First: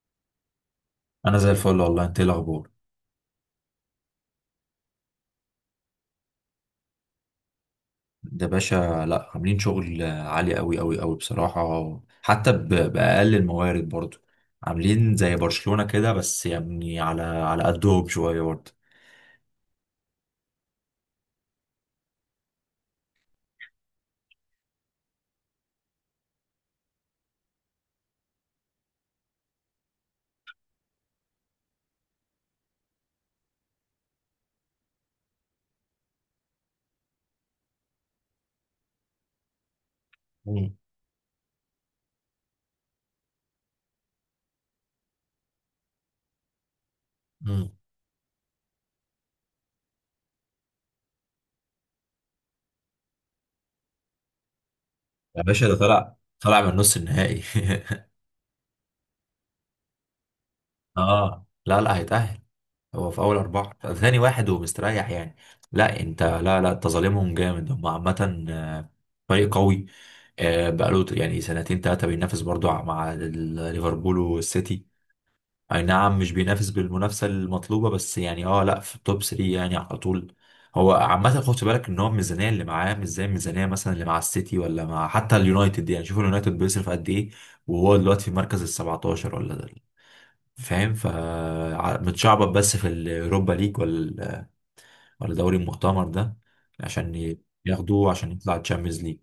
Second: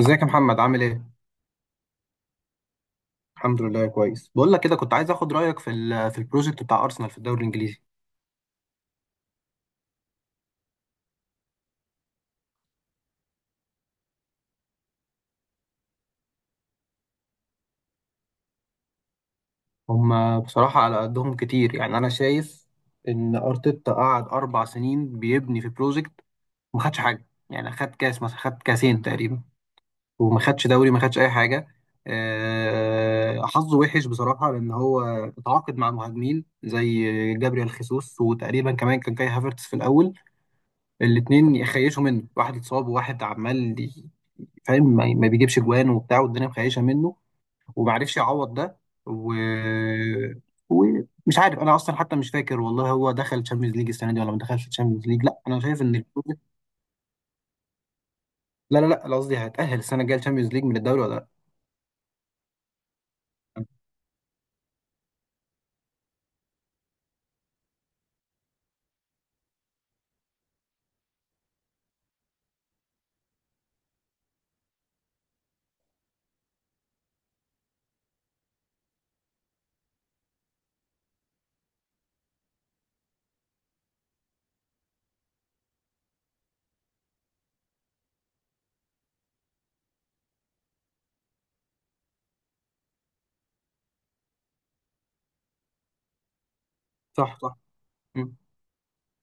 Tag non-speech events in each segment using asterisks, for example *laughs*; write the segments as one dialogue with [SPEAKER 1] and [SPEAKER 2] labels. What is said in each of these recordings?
[SPEAKER 1] ازيك يا محمد، عامل ايه؟
[SPEAKER 2] انا زي الفل والله. انت ايه الاخبار؟
[SPEAKER 1] الحمد لله كويس. بقول لك كده، كنت عايز اخد رايك في البروجكت بتاع ارسنال في الدوري الانجليزي.
[SPEAKER 2] ده باشا. لا، عاملين شغل عالي قوي قوي قوي بصراحه حتى باقل الموارد برضو. عاملين زي برشلونه كده، بس يعني على قدهم شويه برضو.
[SPEAKER 1] هم بصراحه على قدهم كتير، يعني انا شايف ان ارتيتا قعد 4 سنين بيبني في بروجكت، وما خدش حاجه، يعني خد كاس مثلا، خد كاسين تقريبا، وما خدش دوري، ما خدش اي حاجه. حظه وحش بصراحه، لان هو اتعاقد مع مهاجمين زي جابريال خيسوس، وتقريبا كمان كان كاي هافرتس في الاول.
[SPEAKER 2] مم.
[SPEAKER 1] الاتنين يخيشوا منه، واحد اتصاب وواحد عمال فاهم، ما بيجيبش جوان وبتاع، والدنيا مخيشه منه،
[SPEAKER 2] مم.
[SPEAKER 1] وما عرفش يعوض ده. و ومش عارف انا اصلا، حتى مش فاكر والله، هو دخل تشامبيونز ليج السنه دي ولا ما دخلش تشامبيونز ليج؟ لا،
[SPEAKER 2] يا
[SPEAKER 1] انا
[SPEAKER 2] باشا، ده
[SPEAKER 1] شايف ان
[SPEAKER 2] طلع طلع من نص النهائي.
[SPEAKER 1] لا لا لا، أنا قصدي هتأهل السنه الجايه تشامبيونز ليج من
[SPEAKER 2] *laughs*
[SPEAKER 1] الدوري ولا لا؟
[SPEAKER 2] اه، لا لا، هيتأهل. هو في اول اربعه، ثاني واحد ومستريح يعني. لا لا، انت ظالمهم جامد. هم عامه فريق قوي. بقاله يعني سنتين ثلاثه بينافس برضو مع ليفربول والسيتي. اي نعم، مش بينافس بالمنافسه المطلوبه، بس يعني لا، في التوب 3 يعني على طول. هو عامه خد بالك ان هو الميزانيه اللي معاه مش زي الميزانيه مثلا اللي مع السيتي ولا مع حتى اليونايتد، يعني شوف اليونايتد بيصرف قد ايه. وهو دلوقتي في المركز ال 17 ولا ده، فاهم متشعبط بس في اليوروبا ليج ولا ولا دوري المؤتمر ده، عشان
[SPEAKER 1] صح صح.
[SPEAKER 2] ياخدوه عشان
[SPEAKER 1] مم.
[SPEAKER 2] يطلع تشامبيونز ليج.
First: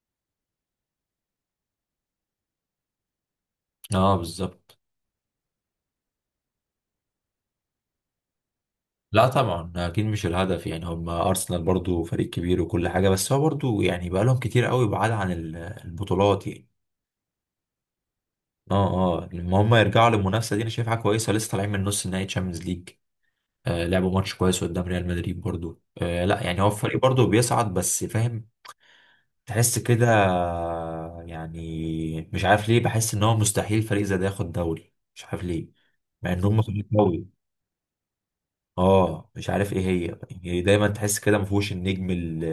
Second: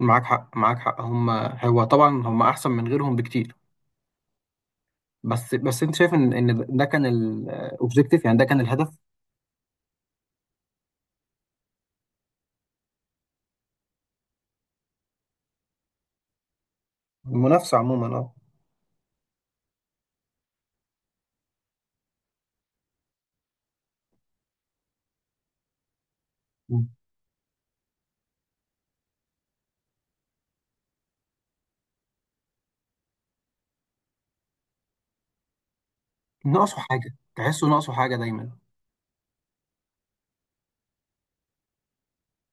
[SPEAKER 1] معاك حق، معاك حق. هو طبعا هم احسن من غيرهم بكتير.
[SPEAKER 2] اه، بالظبط.
[SPEAKER 1] بس انت شايف ان ده كان الاوبجيكتيف، يعني ده كان الهدف.
[SPEAKER 2] لا طبعا، اكيد مش الهدف. يعني هم ارسنال برضو فريق كبير وكل حاجه، بس هو برضو يعني بقى لهم كتير قوي بعاد عن البطولات يعني.
[SPEAKER 1] المنافسه عموما، اه.
[SPEAKER 2] اه. اه، لما هم يرجعوا للمنافسه دي انا شايفها كويسه. لسه طالعين من نص نهائي تشامبيونز ليج. لعبوا ماتش كويس قدام ريال مدريد برضو. لا يعني، هو
[SPEAKER 1] مم.
[SPEAKER 2] الفريق برضو بيصعد بس، فاهم. تحس كده. يعني مش عارف ليه، بحس ان هو مستحيل فريق زي ده ياخد دوري. مش عارف ليه. مع ان هم
[SPEAKER 1] ناقصه
[SPEAKER 2] فريق
[SPEAKER 1] حاجه،
[SPEAKER 2] قوي.
[SPEAKER 1] تحسه ناقصه حاجه دايما.
[SPEAKER 2] اه، مش عارف ايه هي. يعني دايما تحس كده ما فيهوش النجم ال-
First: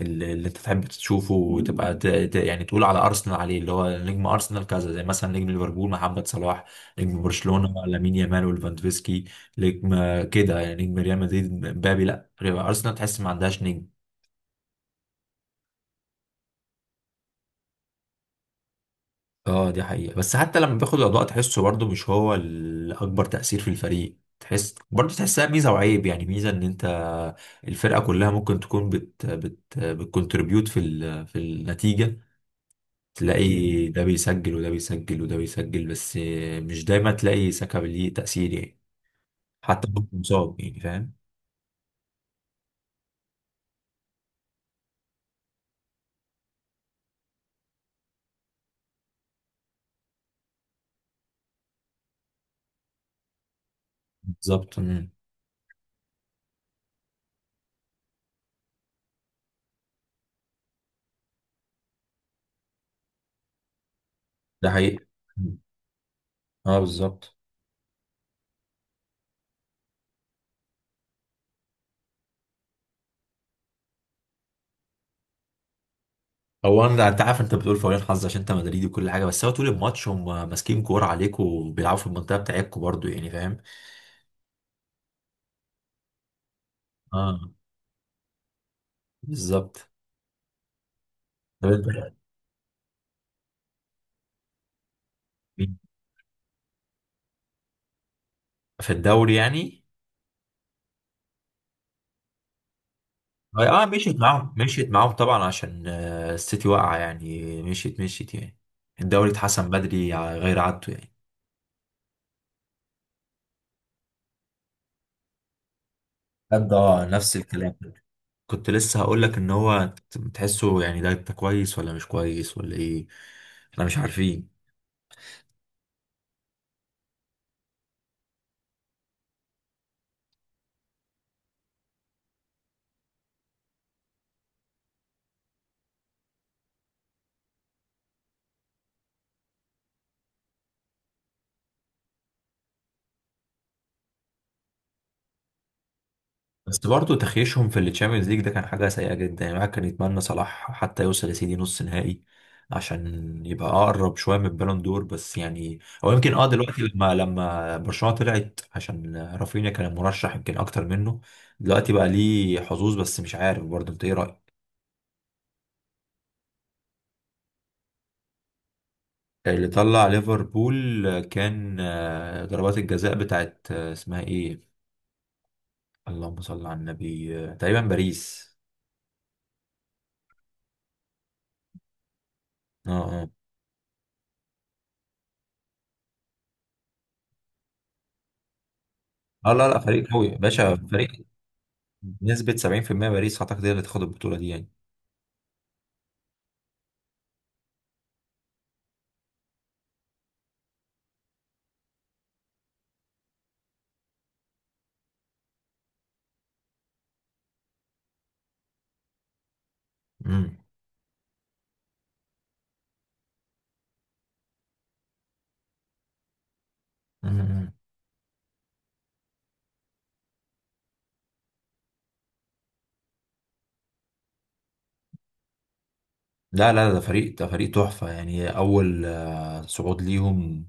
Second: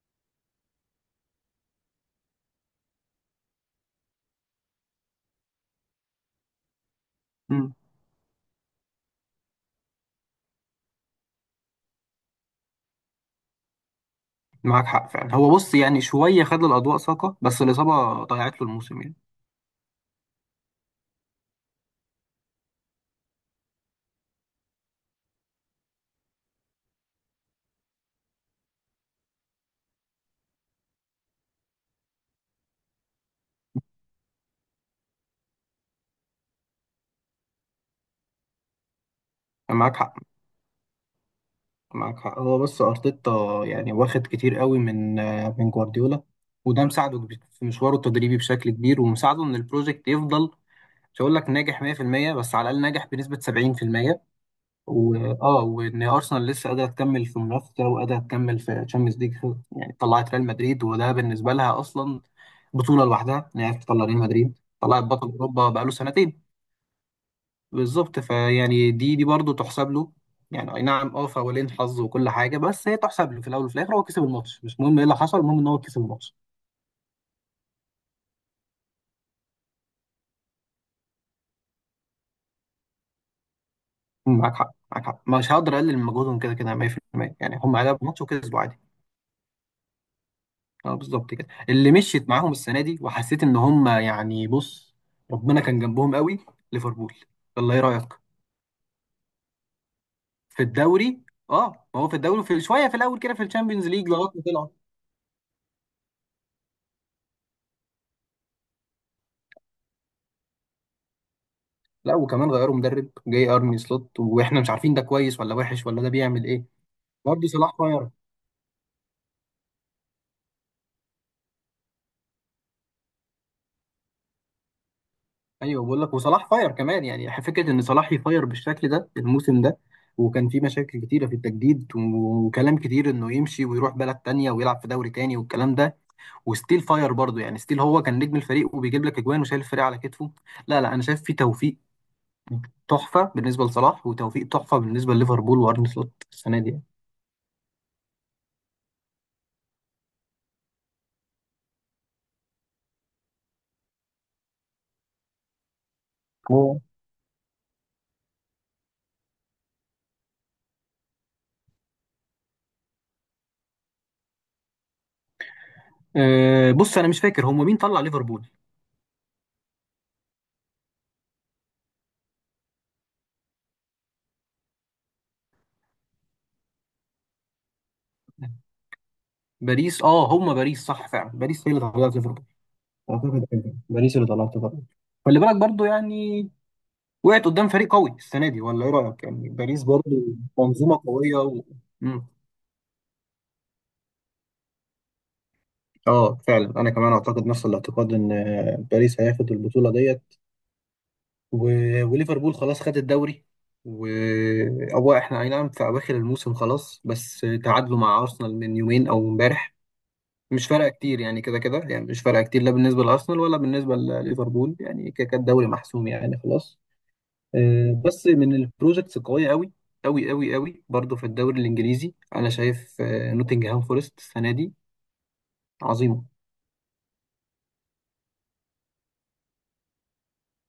[SPEAKER 2] ال- اللي انت تحب تشوفه وتبقى يعني تقول على ارسنال عليه، اللي هو نجم ارسنال كذا. زي مثلا نجم ليفربول محمد صلاح، نجم برشلونة لامين يامال وليفاندوفسكي، نجم كده يعني، نجم ريال مدريد مبابي. لا، ارسنال تحس ما عندهاش نجم.
[SPEAKER 1] معاك حق فعلا، هو بص يعني شوية خد الأضواء ساقة، بس الإصابة ضيعت له الموسم يعني.
[SPEAKER 2] اه، دي حقيقة. بس حتى لما بياخد الأضواء تحسه برضه مش هو الأكبر تأثير في الفريق. تحس برضه، تحسها ميزة وعيب يعني، ميزة إن أنت الفرقة كلها ممكن تكون بت بت بتكونتريبيوت في النتيجة. مم. تلاقي ده بيسجل، وده بيسجل، وده بيسجل، بس مش دايما تلاقي ساكا ليه تأثير يعني. حتى
[SPEAKER 1] معاك حق،
[SPEAKER 2] ممكن مصاب يعني، فاهم.
[SPEAKER 1] معاك حق. هو بس أرتيتا يعني واخد كتير قوي من جوارديولا، وده مساعده في مشواره التدريبي بشكل كبير، ومساعده إن البروجكت يفضل. مش هقول لك ناجح 100%، بس على الأقل ناجح بنسبة 70%.
[SPEAKER 2] بالظبط. مم.
[SPEAKER 1] وإن أرسنال لسه قادرة تكمل في منافسة، وقادرة تكمل في تشامبيونز ليج. يعني طلعت ريال مدريد، وده بالنسبة لها أصلا بطولة لوحدها، إن هي تطلع ريال مدريد،
[SPEAKER 2] ده
[SPEAKER 1] طلعت
[SPEAKER 2] حقيقة.
[SPEAKER 1] بطل
[SPEAKER 2] مم.
[SPEAKER 1] أوروبا بقاله سنتين.
[SPEAKER 2] اه، بالظبط.
[SPEAKER 1] بالظبط، فيعني دي برضه تحسب له، يعني اي نعم اه، فاولين حظ وكل حاجه، بس هي تحسب له في الاول وفي الاخر. هو كسب الماتش، مش مهم ايه اللي حصل، المهم ان هو كسب الماتش.
[SPEAKER 2] هو انا انت عارف، انت بتقول فوالين حظ عشان انت مدريدي وكل حاجه، بس هو طول الماتش هم ماسكين كوره عليك وبيلعبوا في المنطقه بتاعتكوا برضو يعني، فاهم.
[SPEAKER 1] مم، معاك حق، معاك حق. مش هقدر اقلل من مجهودهم كده كده 100%،
[SPEAKER 2] اه.
[SPEAKER 1] يعني هم لعبوا ماتش وكسبوا عادي.
[SPEAKER 2] بالظبط.
[SPEAKER 1] اه بالظبط كده،
[SPEAKER 2] طب انت.
[SPEAKER 1] اللي مشيت معاهم السنه دي وحسيت ان هم يعني، بص ربنا كان جنبهم قوي. ليفربول، الله، ايه رايك؟
[SPEAKER 2] في الدوري يعني.
[SPEAKER 1] في الدوري؟ اه، ما هو في الدوري في شويه في الاول كده، في
[SPEAKER 2] اه،
[SPEAKER 1] الشامبيونز ليج
[SPEAKER 2] مشيت
[SPEAKER 1] لغايه ما
[SPEAKER 2] معاهم
[SPEAKER 1] طلعوا.
[SPEAKER 2] مشيت معاهم طبعا عشان السيتي واقعه يعني، مشيت مشيت يعني. الدوري اتحسم بدري على غير عادته يعني.
[SPEAKER 1] لا، وكمان غيروا مدرب جاي ارني سلوت، واحنا مش عارفين ده كويس ولا وحش، ولا ده بيعمل ايه.
[SPEAKER 2] بجد. اه، نفس
[SPEAKER 1] برضه
[SPEAKER 2] الكلام.
[SPEAKER 1] صلاح فاير.
[SPEAKER 2] كنت لسه هقول لك ان هو تحسه يعني، ده انت كويس ولا مش كويس ولا ايه؟ احنا مش عارفين.
[SPEAKER 1] ايوه بقول لك، وصلاح فاير كمان يعني، فكره ان صلاح يفاير بالشكل ده الموسم ده، وكان في مشاكل كتيره في التجديد، وكلام كتير انه يمشي ويروح بلد تانية ويلعب في دوري تاني والكلام ده. وستيل فاير برضه يعني، ستيل هو كان نجم الفريق وبيجيب لك اجوان وشايل الفريق على كتفه. لا لا، انا شايف في توفيق تحفه بالنسبه لصلاح، وتوفيق تحفه بالنسبه لليفربول وارني سلوت السنه دي
[SPEAKER 2] بس
[SPEAKER 1] يعني.
[SPEAKER 2] برضه تخيشهم في التشامبيونز ليج ده كان حاجة سيئة جدا يعني. الواحد كان يتمنى صلاح حتى يوصل يا سيدي نص نهائي عشان يبقى أقرب شوية من البالون دور بس يعني. أو يمكن،
[SPEAKER 1] هو-
[SPEAKER 2] دلوقتي لما برشلونة طلعت عشان رافينيا كان مرشح يمكن أكتر منه. دلوقتي بقى ليه حظوظ، بس مش عارف. برضه أنت إيه رأيك؟
[SPEAKER 1] أه بص انا مش فاكر، هم مين طلع ليفربول؟
[SPEAKER 2] اللي طلع ليفربول كان ضربات الجزاء بتاعت اسمها إيه؟ اللهم صل على النبي. تقريبا باريس.
[SPEAKER 1] باريس. اه هم باريس، صح، فعلا باريس هي اللي طلعت ليفربول.
[SPEAKER 2] اه. اه،
[SPEAKER 1] اعتقد ايوه، باريس اللي طلعت بره. خلي بالك برضو يعني، وقعت قدام فريق قوي السنه دي ولا ايه رايك؟ يعني
[SPEAKER 2] اه، لا لا،
[SPEAKER 1] باريس
[SPEAKER 2] فريق
[SPEAKER 1] برضو
[SPEAKER 2] قوي يا باشا،
[SPEAKER 1] منظومه
[SPEAKER 2] فريق.
[SPEAKER 1] قويه مم.
[SPEAKER 2] بنسبة 70% باريس أعتقد هي اللي تاخد البطولة دي يعني.
[SPEAKER 1] اه فعلا، انا كمان اعتقد نفس الاعتقاد ان باريس هياخد البطوله ديت. و... وليفربول خلاص خد الدوري. و هو احنا اي نعم في اواخر الموسم خلاص، بس تعادلوا مع ارسنال من يومين او امبارح.
[SPEAKER 2] مم.
[SPEAKER 1] مش فارقه كتير يعني، كده كده يعني مش فارقه كتير، لا بالنسبه لارسنال ولا بالنسبه لليفربول، يعني كده كده الدوري محسوم يعني، خلاص.
[SPEAKER 2] مم. مم.
[SPEAKER 1] بس من البروجكتس القويه قوي قوي قوي قوي برضو في الدوري الانجليزي، انا شايف نوتنجهام فورست السنه دي عظيمه.
[SPEAKER 2] لا لا، ده فريق تحفة يعني، أول صعود ليهم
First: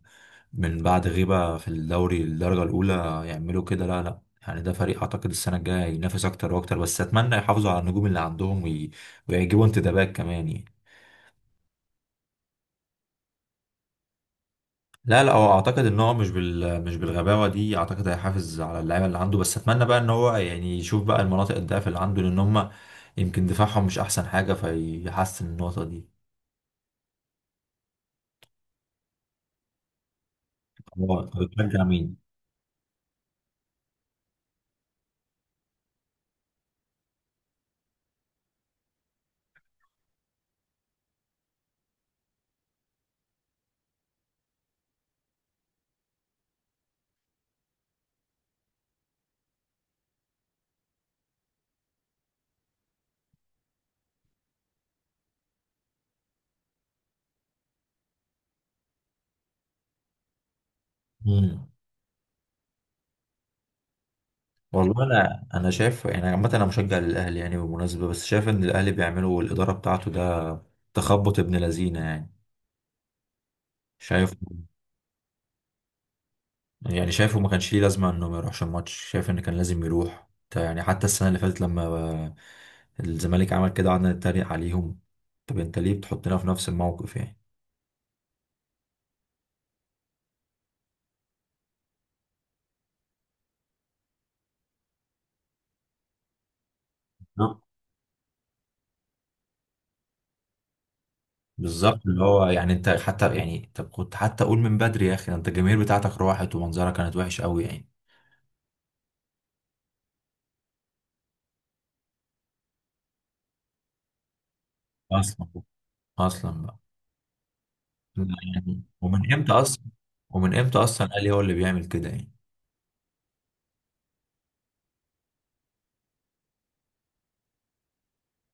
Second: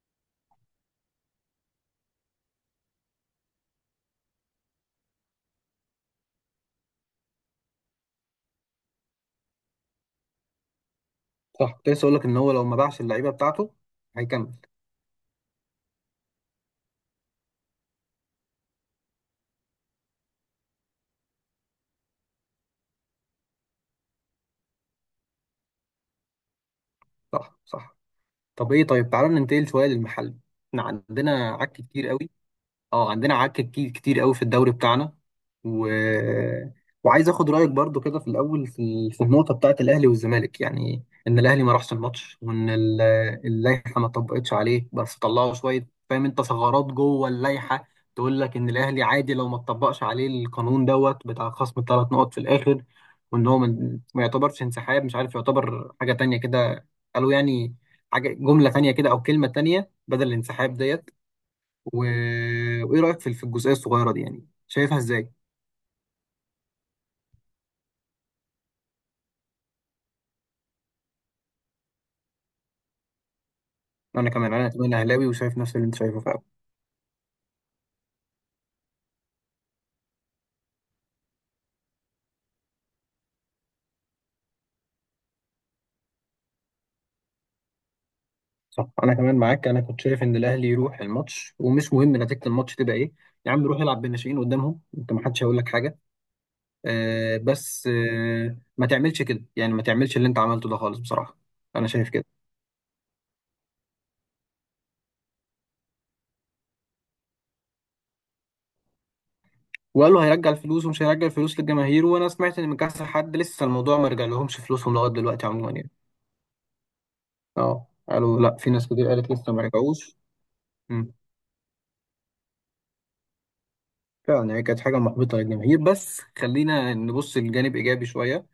[SPEAKER 2] من بعد غيبة في الدوري الدرجة الأولى. يعملوا كده. لا لا. يعني ده فريق أعتقد السنة الجاية ينافس أكتر وأكتر. بس أتمنى يحافظوا على النجوم اللي عندهم ويجيبوا انتدابات كمان يعني.
[SPEAKER 1] صح، كنت لسه اقول لك ان هو لو ما باعش اللعيبه بتاعته هيكمل.
[SPEAKER 2] لا لا، هو اعتقد ان هو مش بالغباوه دي. اعتقد هيحافظ على اللعيبه اللي عنده، بس اتمنى بقى ان هو يعني يشوف بقى المناطق الضعف اللي عنده لان هم يمكن دفاعهم مش احسن حاجه، فيحسن النقطه دي.
[SPEAKER 1] صح صح. طب ايه، طيب تعالى ننتقل شويه للمحل، احنا
[SPEAKER 2] هو طب
[SPEAKER 1] عندنا عك
[SPEAKER 2] بتشجع
[SPEAKER 1] كتير
[SPEAKER 2] مين؟
[SPEAKER 1] قوي. اه عندنا عك كتير كتير قوي في الدوري بتاعنا، و... وعايز اخد رايك برضو كده في الاول، في النقطه بتاعه الاهلي والزمالك، يعني ان الاهلي ما راحش الماتش، وان اللائحه ما طبقتش عليه، بس طلعوا شويه، فاهم انت، ثغرات جوه اللائحه تقول لك ان الاهلي عادي لو ما طبقش عليه القانون دوت بتاع خصم الثلاث نقط في الاخر، وان هو ما يعتبرش انسحاب. مش عارف، يعتبر حاجه تانية كده، قالوا يعني حاجه جمله تانية كده، او كلمه تانية بدل الانسحاب ديت.
[SPEAKER 2] مم.
[SPEAKER 1] و... وايه رايك في الجزئيه الصغيره دي، يعني شايفها
[SPEAKER 2] والله،
[SPEAKER 1] ازاي؟
[SPEAKER 2] انا شايف يعني عامه، انا مشجع للاهلي يعني بالمناسبه، بس شايف ان الاهلي بيعملوا الاداره بتاعته ده تخبط ابن لذينه يعني.
[SPEAKER 1] انا
[SPEAKER 2] شايف.
[SPEAKER 1] كمان انا كمان اهلاوي، وشايف نفس اللي انت شايفه فعلا.
[SPEAKER 2] يعني شايفه ما كانش ليه لازمة انه ما يروحش الماتش. شايف ان كان لازم يروح يعني حتى السنة اللي فاتت لما الزمالك عمل كده، قعدنا نتريق عليهم. طب انت ليه بتحطنا في نفس الموقف يعني؟
[SPEAKER 1] صح، انا كمان معاك، انا كنت شايف ان الاهلي يروح الماتش، ومش مهم نتيجه الماتش تبقى ايه. يا عم، روح العب بالناشئين قدامهم انت، ما حدش هيقول لك حاجه.
[SPEAKER 2] نعم.
[SPEAKER 1] بس ما تعملش كده يعني، ما تعملش اللي انت عملته ده خالص بصراحه. انا
[SPEAKER 2] بالظبط،
[SPEAKER 1] شايف
[SPEAKER 2] اللي
[SPEAKER 1] كده.
[SPEAKER 2] هو يعني، انت حتى يعني طب كنت حتى قول من بدري يا اخي. ده انت الجماهير بتاعتك راحت ومنظرها كانت وحش قوي يعني.
[SPEAKER 1] وقالوا هيرجع الفلوس ومش هيرجع الفلوس للجماهير، وانا سمعت ان من كذا حد لسه الموضوع ما رجعلهمش فلوسهم لغايه دلوقتي
[SPEAKER 2] اصلا.
[SPEAKER 1] عموما يعني.
[SPEAKER 2] اصلا بقى.
[SPEAKER 1] اه، قالوا لا، في
[SPEAKER 2] يعني
[SPEAKER 1] ناس كتير قالت
[SPEAKER 2] ومن امتى
[SPEAKER 1] لسه ما
[SPEAKER 2] اصلا؟
[SPEAKER 1] رجعوش.
[SPEAKER 2] ومن امتى اصلا، قال هو اللي بيعمل كده يعني.
[SPEAKER 1] فعلا، هي كانت حاجة محبطة للجماهير، بس خلينا نبص لجانب إيجابي شوية،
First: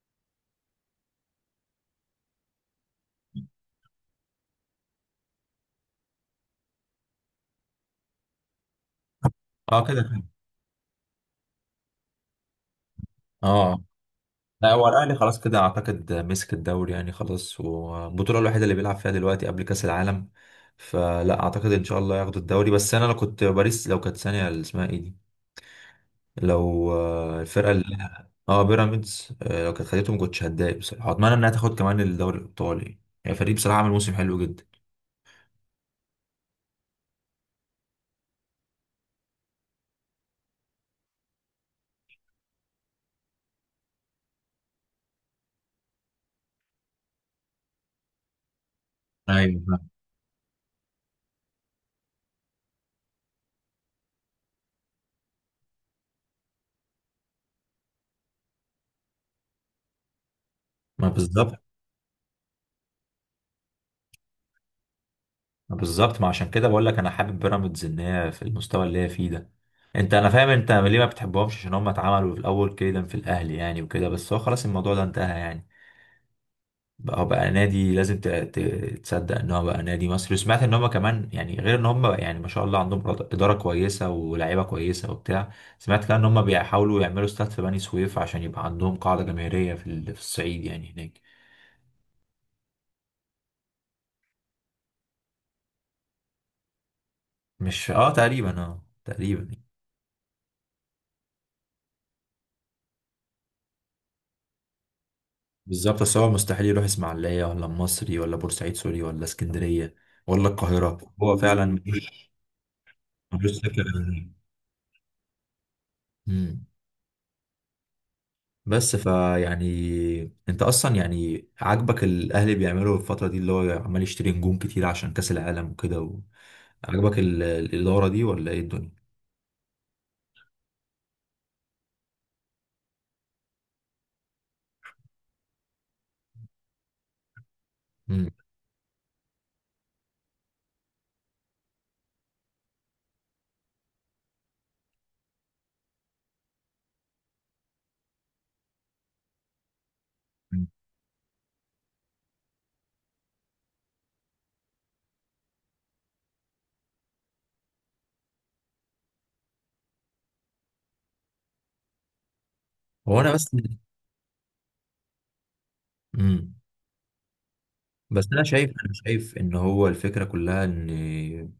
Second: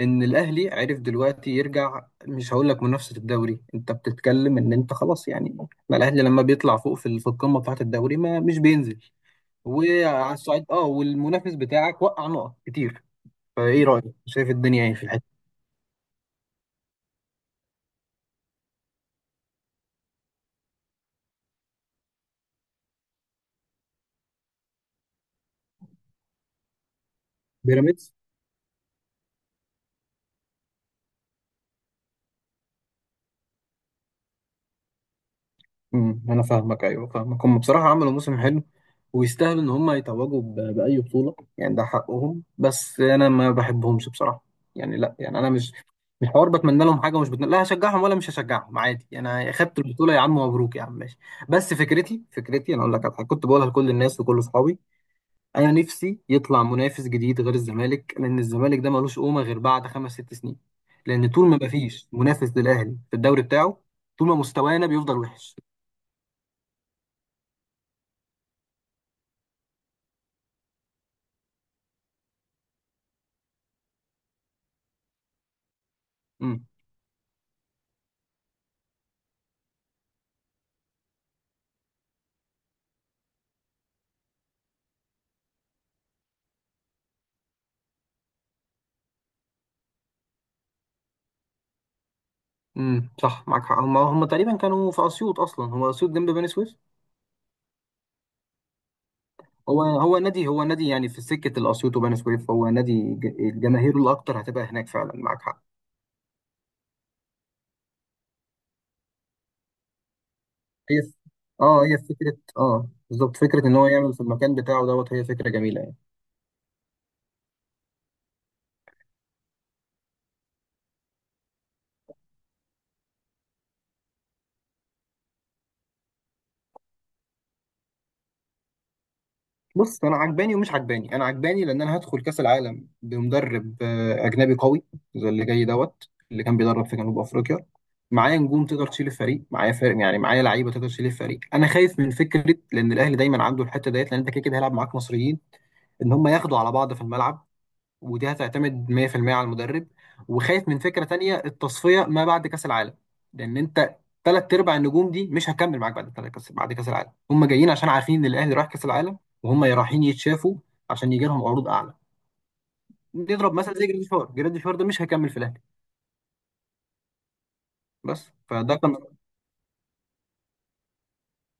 [SPEAKER 1] إن الأهلي عرف دلوقتي يرجع. مش هقول لك منافسة الدوري، أنت بتتكلم إن أنت خلاص يعني، ما الأهلي لما بيطلع فوق في القمة بتاعة الدوري ما مش بينزل،
[SPEAKER 2] اه، كده كده.
[SPEAKER 1] وعلى الصعيد والمنافس بتاعك وقع نقط كتير.
[SPEAKER 2] اه.
[SPEAKER 1] فإيه رأيك؟ شايف
[SPEAKER 2] لا،
[SPEAKER 1] الدنيا
[SPEAKER 2] هو
[SPEAKER 1] إيه في
[SPEAKER 2] الاهلي
[SPEAKER 1] الحتة؟
[SPEAKER 2] خلاص كده اعتقد مسك الدوري يعني خلاص. والبطوله الوحيده اللي بيلعب فيها دلوقتي قبل كاس العالم، فلا اعتقد، ان شاء الله ياخدوا الدوري. بس انا لو كنت باريس، لو كانت ثانيه اللي اسمها ايه دي، لو الفرقه اللي
[SPEAKER 1] بيراميدز؟
[SPEAKER 2] اه، بيراميدز. لو كانت خدته ما كنتش هتضايق بصراحه. اتمنى انها تاخد كمان الدوري الايطالي، يعني فريق بصراحه عمل موسم حلو جدا.
[SPEAKER 1] انا فاهمك، ايوه فاهمك. هم بصراحه عملوا موسم حلو، ويستاهلوا ان هم يتوجوا باي بطوله يعني، ده حقهم، بس انا ما بحبهمش بصراحه، يعني لا، يعني انا مش حوار بتمنى لهم حاجه ومش بتمنى، لا هشجعهم ولا مش هشجعهم عادي. انا خدت
[SPEAKER 2] ايوه.
[SPEAKER 1] البطوله يا عم، مبروك يا عم، ماشي. بس فكرتي، انا اقول لك على حاجه كنت بقولها لكل الناس وكل اصحابي. انا نفسي يطلع منافس جديد غير الزمالك، لان الزمالك ده ملوش قومه غير بعد خمس ست سنين،
[SPEAKER 2] ما
[SPEAKER 1] لان طول ما
[SPEAKER 2] بالظبط.
[SPEAKER 1] مفيش منافس للاهلي في الدوري بتاعه، طول ما مستوانا بيفضل وحش.
[SPEAKER 2] بالظبط، ما عشان كده بقول لك انا حابب بيراميدز ان هي في المستوى اللي هي فيه ده. انا فاهم انت ليه ما بتحبهمش، عشان هم اتعملوا في الاول كيدا في الاهلي يعني وكده. بس هو خلاص الموضوع ده انتهى يعني. بقى هو بقى نادي، لازم تصدق ان هو بقى نادي مصري. وسمعت ان هم كمان يعني، غير ان هم يعني ما شاء الله عندهم اداره كويسه ولاعيبه كويسه وبتاع. سمعت كمان ان هم بيحاولوا يعملوا استاد في بني سويف عشان يبقى عندهم قاعده جماهيريه في الصعيد يعني هناك.
[SPEAKER 1] صح، معاك حق. هم تقريبا كانوا في اسيوط، اصلا هو اسيوط جنب بني سويف.
[SPEAKER 2] مش، اه تقريبا، اه تقريبا.
[SPEAKER 1] هو نادي يعني، في سكه الاسيوط وبني سويف، هو نادي الجماهير الاكتر هتبقى هناك، فعلا معاك حق.
[SPEAKER 2] بالظبط، بس هو مستحيل يروح اسماعيليه ولا المصري ولا بورسعيد. سوري، ولا اسكندريه ولا القاهره.
[SPEAKER 1] هي ف-
[SPEAKER 2] هو فعلا
[SPEAKER 1] اه هي
[SPEAKER 2] ملوش،
[SPEAKER 1] فكره، اه بالظبط،
[SPEAKER 2] ملوش
[SPEAKER 1] فكره ان
[SPEAKER 2] سكه
[SPEAKER 1] هو يعمل في
[SPEAKER 2] غير.
[SPEAKER 1] المكان بتاعه دوت، هي فكره جميله يعني.
[SPEAKER 2] امم. بس، فيعني انت اصلا يعني، عاجبك الاهلي بيعملوا الفتره دي اللي هو عمال يشتري نجوم كتير عشان كاس العالم وكده عجبك الاداره دي ولا ايه الدنيا؟
[SPEAKER 1] بص، انا عجباني ومش عجباني. انا عجباني لان انا هدخل كاس العالم بمدرب اجنبي قوي، زي اللي جاي دوت، اللي كان بيدرب في جنوب افريقيا.
[SPEAKER 2] امم.
[SPEAKER 1] معايا نجوم تقدر تشيل الفريق، معايا فرق يعني، معايا لعيبه تقدر تشيل الفريق. انا خايف من فكره، لان الاهلي دايما عنده الحته ديت، لان انت كده كده هيلعب معاك مصريين، ان هم ياخدوا على بعض في الملعب، ودي هتعتمد 100% على المدرب. وخايف من فكرة تانية، التصفية ما بعد كأس العالم، لأن أنت تلات أرباع النجوم دي مش هتكمل معاك بعد كأس العالم. هم جايين عشان عارفين إن الأهلي رايح كأس العالم، وهم رايحين يتشافوا عشان يجي لهم عروض أعلى.
[SPEAKER 2] هو انا بس.
[SPEAKER 1] نضرب مثلا زي جراديشوار، ده مش هيكمل في الأهلي،
[SPEAKER 2] امم. بس
[SPEAKER 1] بس
[SPEAKER 2] انا شايف
[SPEAKER 1] فده
[SPEAKER 2] انا
[SPEAKER 1] كان.
[SPEAKER 2] شايف ان هو الفكره كلها ان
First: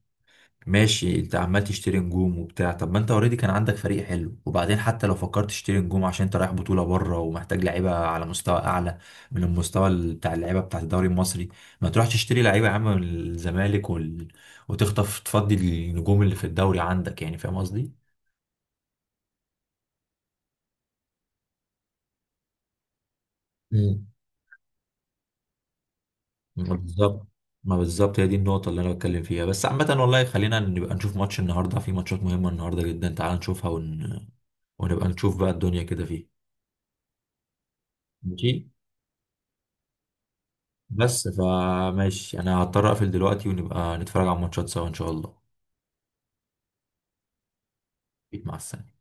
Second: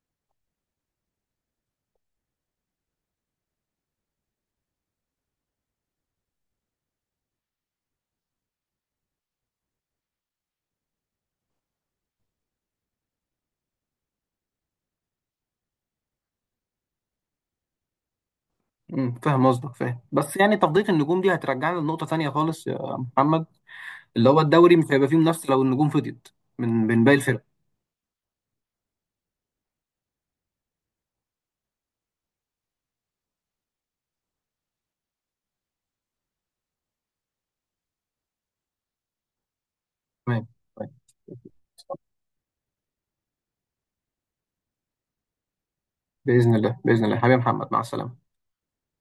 [SPEAKER 2] ماشي، انت عمال تشتري نجوم وبتاع. طب ما انت اوريدي كان عندك فريق حلو، وبعدين حتى لو فكرت تشتري نجوم عشان انت رايح بطولة بره ومحتاج لعيبة على مستوى اعلى من المستوى بتاع اللعيبة بتاع الدوري المصري، ما تروحش تشتري لعيبة يا عم من الزمالك وتخطف تفضي النجوم اللي في الدوري عندك يعني. فاهم قصدي؟
[SPEAKER 1] مم، فاهم قصدك، فاهم، بس يعني تفضيل النجوم دي هترجعنا لنقطة تانية خالص يا محمد،
[SPEAKER 2] مم.
[SPEAKER 1] اللي هو الدوري مش هيبقى فيه منافسة لو النجوم فضيت من
[SPEAKER 2] ما
[SPEAKER 1] من باقي
[SPEAKER 2] بالظبط.
[SPEAKER 1] الفرق.
[SPEAKER 2] ما بالظبط، هي دي النقطة اللي أنا بتكلم فيها. بس عامة والله، خلينا نبقى نشوف ماتش النهاردة. في ماتشات مهمة النهاردة جدا، تعال نشوفها ونبقى نشوف بقى الدنيا كده فيه. ماشي.
[SPEAKER 1] تمام. طيب.
[SPEAKER 2] بس فماشي، انا هضطر اقفل دلوقتي ونبقى نتفرج على الماتشات سوا ان شاء الله.
[SPEAKER 1] باذن الله باذن الله، حبيبي محمد، مع السلامه.
[SPEAKER 2] مع السلامة.